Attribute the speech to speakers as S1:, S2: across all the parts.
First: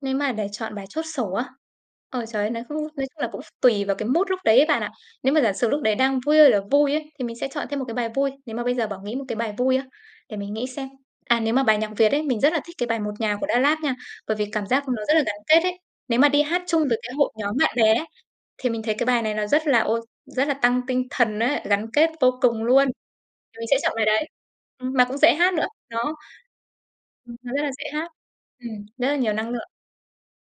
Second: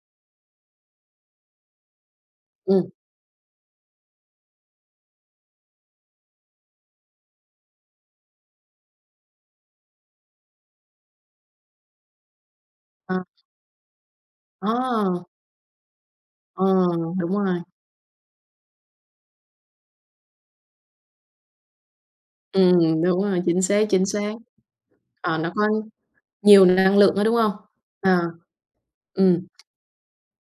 S1: Nếu mà để chọn bài chốt sổ á, ôi trời ơi, nói không
S2: Ừm.
S1: nói chung là cũng tùy vào cái mood lúc đấy ấy bạn ạ. Nếu mà giả sử lúc đấy đang vui là vui ấy, thì mình sẽ chọn thêm một cái bài vui. Nếu mà bây giờ bảo nghĩ một cái bài vui á, để mình nghĩ xem, à, nếu mà bài nhạc Việt ấy, mình rất là thích cái bài "Một
S2: Ờ.
S1: Nhà" của Da LAB nha, bởi vì cảm giác nó rất là
S2: À.
S1: gắn kết ấy. Nếu mà đi hát
S2: Ờ,
S1: chung với cái hội
S2: đúng
S1: nhóm
S2: rồi.
S1: bạn bè ấy, thì mình thấy cái bài này nó rất là ô rất là tăng tinh thần á, gắn kết vô cùng luôn,
S2: Ừm, đúng rồi,
S1: thì
S2: chính
S1: mình sẽ
S2: xác,
S1: chọn bài
S2: chính
S1: đấy,
S2: xác.
S1: ừm, mà cũng dễ
S2: Ờ, nó
S1: hát nữa.
S2: có
S1: Đó,
S2: nhiều năng lượng á, đúng
S1: ừm,
S2: hông?
S1: nó rất là dễ hát,
S2: À,
S1: ừm, rất là nhiều
S2: ừm.
S1: năng lượng.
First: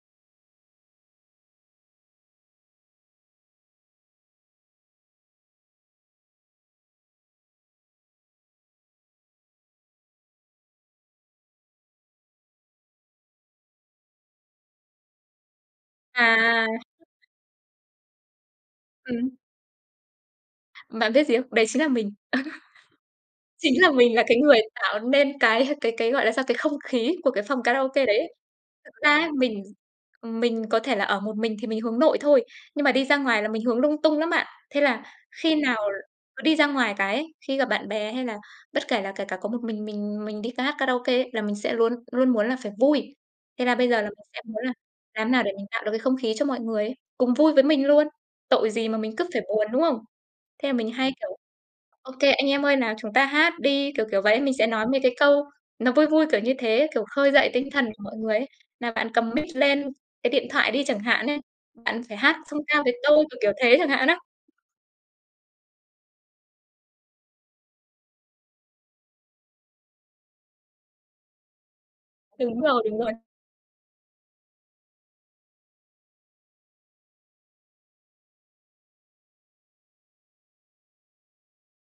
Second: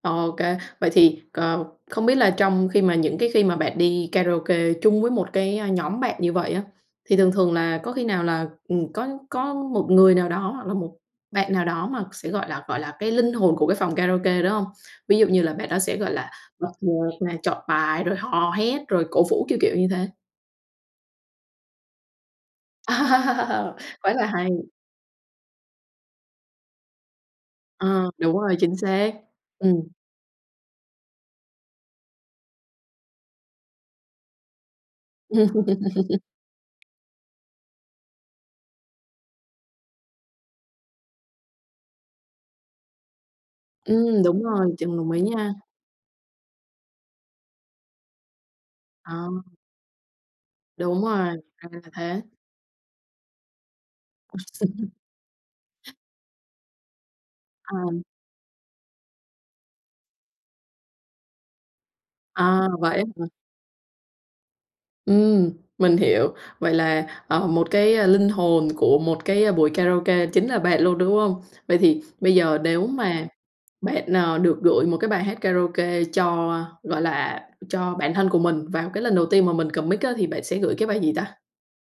S2: OK, vậy thì, ờ, không biết là trong khi mà những cái khi mà bạn đi karaoke chung với một cái, ơ, nhóm bạn như vậy á, thì thường thường là có khi nào là, ừm, có có một người nào đó hoặc là một bạn nào đó mà sẽ, gọi là, gọi là cái linh hồn của cái phòng karaoke, đúng hông? Ví dụ như là bạn đó sẽ, gọi là,
S1: À.
S2: bật nhạc này, chọn bài, rồi hò hét, rồi cổ
S1: Ừm.
S2: vũ, kiểu, kiểu như thế.
S1: Bạn biết gì không? Đấy chính là mình, chính là
S2: Quá
S1: mình là
S2: là
S1: cái
S2: hay.
S1: người tạo nên cái cái cái, gọi là sao, cái không khí của cái phòng karaoke
S2: Ờ,
S1: đấy ấy.
S2: đúng rồi, chính
S1: Thật ra
S2: xác.
S1: ấy, mình,
S2: Ừm.
S1: ừm, mình có thể là ở một mình thì mình hướng nội thôi, nhưng mà đi ra ngoài là mình hướng lung tung lắm bạn. Thế là khi nào cứ đi ra ngoài cái ấy, khi gặp bạn bè hay là bất kể là kể cả có một mình mình mình đi ca hát karaoke ấy, là mình sẽ luôn luôn muốn là phải vui. Thế là bây giờ là
S2: Ừm,
S1: mình sẽ
S2: đúng
S1: muốn
S2: rồi,
S1: là
S2: chừng đồng ý
S1: làm thế nào để
S2: nha.
S1: mình tạo được cái không khí cho mọi người ấy, cùng vui với mình luôn, tội gì mà
S2: Ờ.
S1: mình cứ phải buồn, đúng không? Thế là mình
S2: Đúng
S1: hay,
S2: rồi,
S1: kiểu:
S2: ra là
S1: "OK
S2: thế.
S1: anh em ơi, nào chúng ta hát đi", kiểu, kiểu vậy. Mình sẽ nói về cái câu nó vui vui, kiểu như thế, kiểu, khơi dậy tinh thần của
S2: À.
S1: mọi người ấy "Nào bạn cầm mic lên, cái điện thoại đi chẳng hạn ấy, bạn phải hát song
S2: À,
S1: ca với
S2: vậy á hả?
S1: tôi", kiểu, kiểu thế chẳng hạn á.
S2: Ừm, mình hiểu. Vậy là, ờ, một cái, a, linh hồn của một cái buổi karaoke chính là bạn luôn, đúng hông? Vậy thì bây giờ
S1: Đúng rồi,
S2: nếu
S1: đúng rồi.
S2: mà bạn, ờ, được gửi một cái bài hát karaoke cho, ơ, gọi là, cho bản thân của mình vào cái lần đầu tiên mà mình cầm mic á, thì bạn sẽ gửi cái bài gì ta?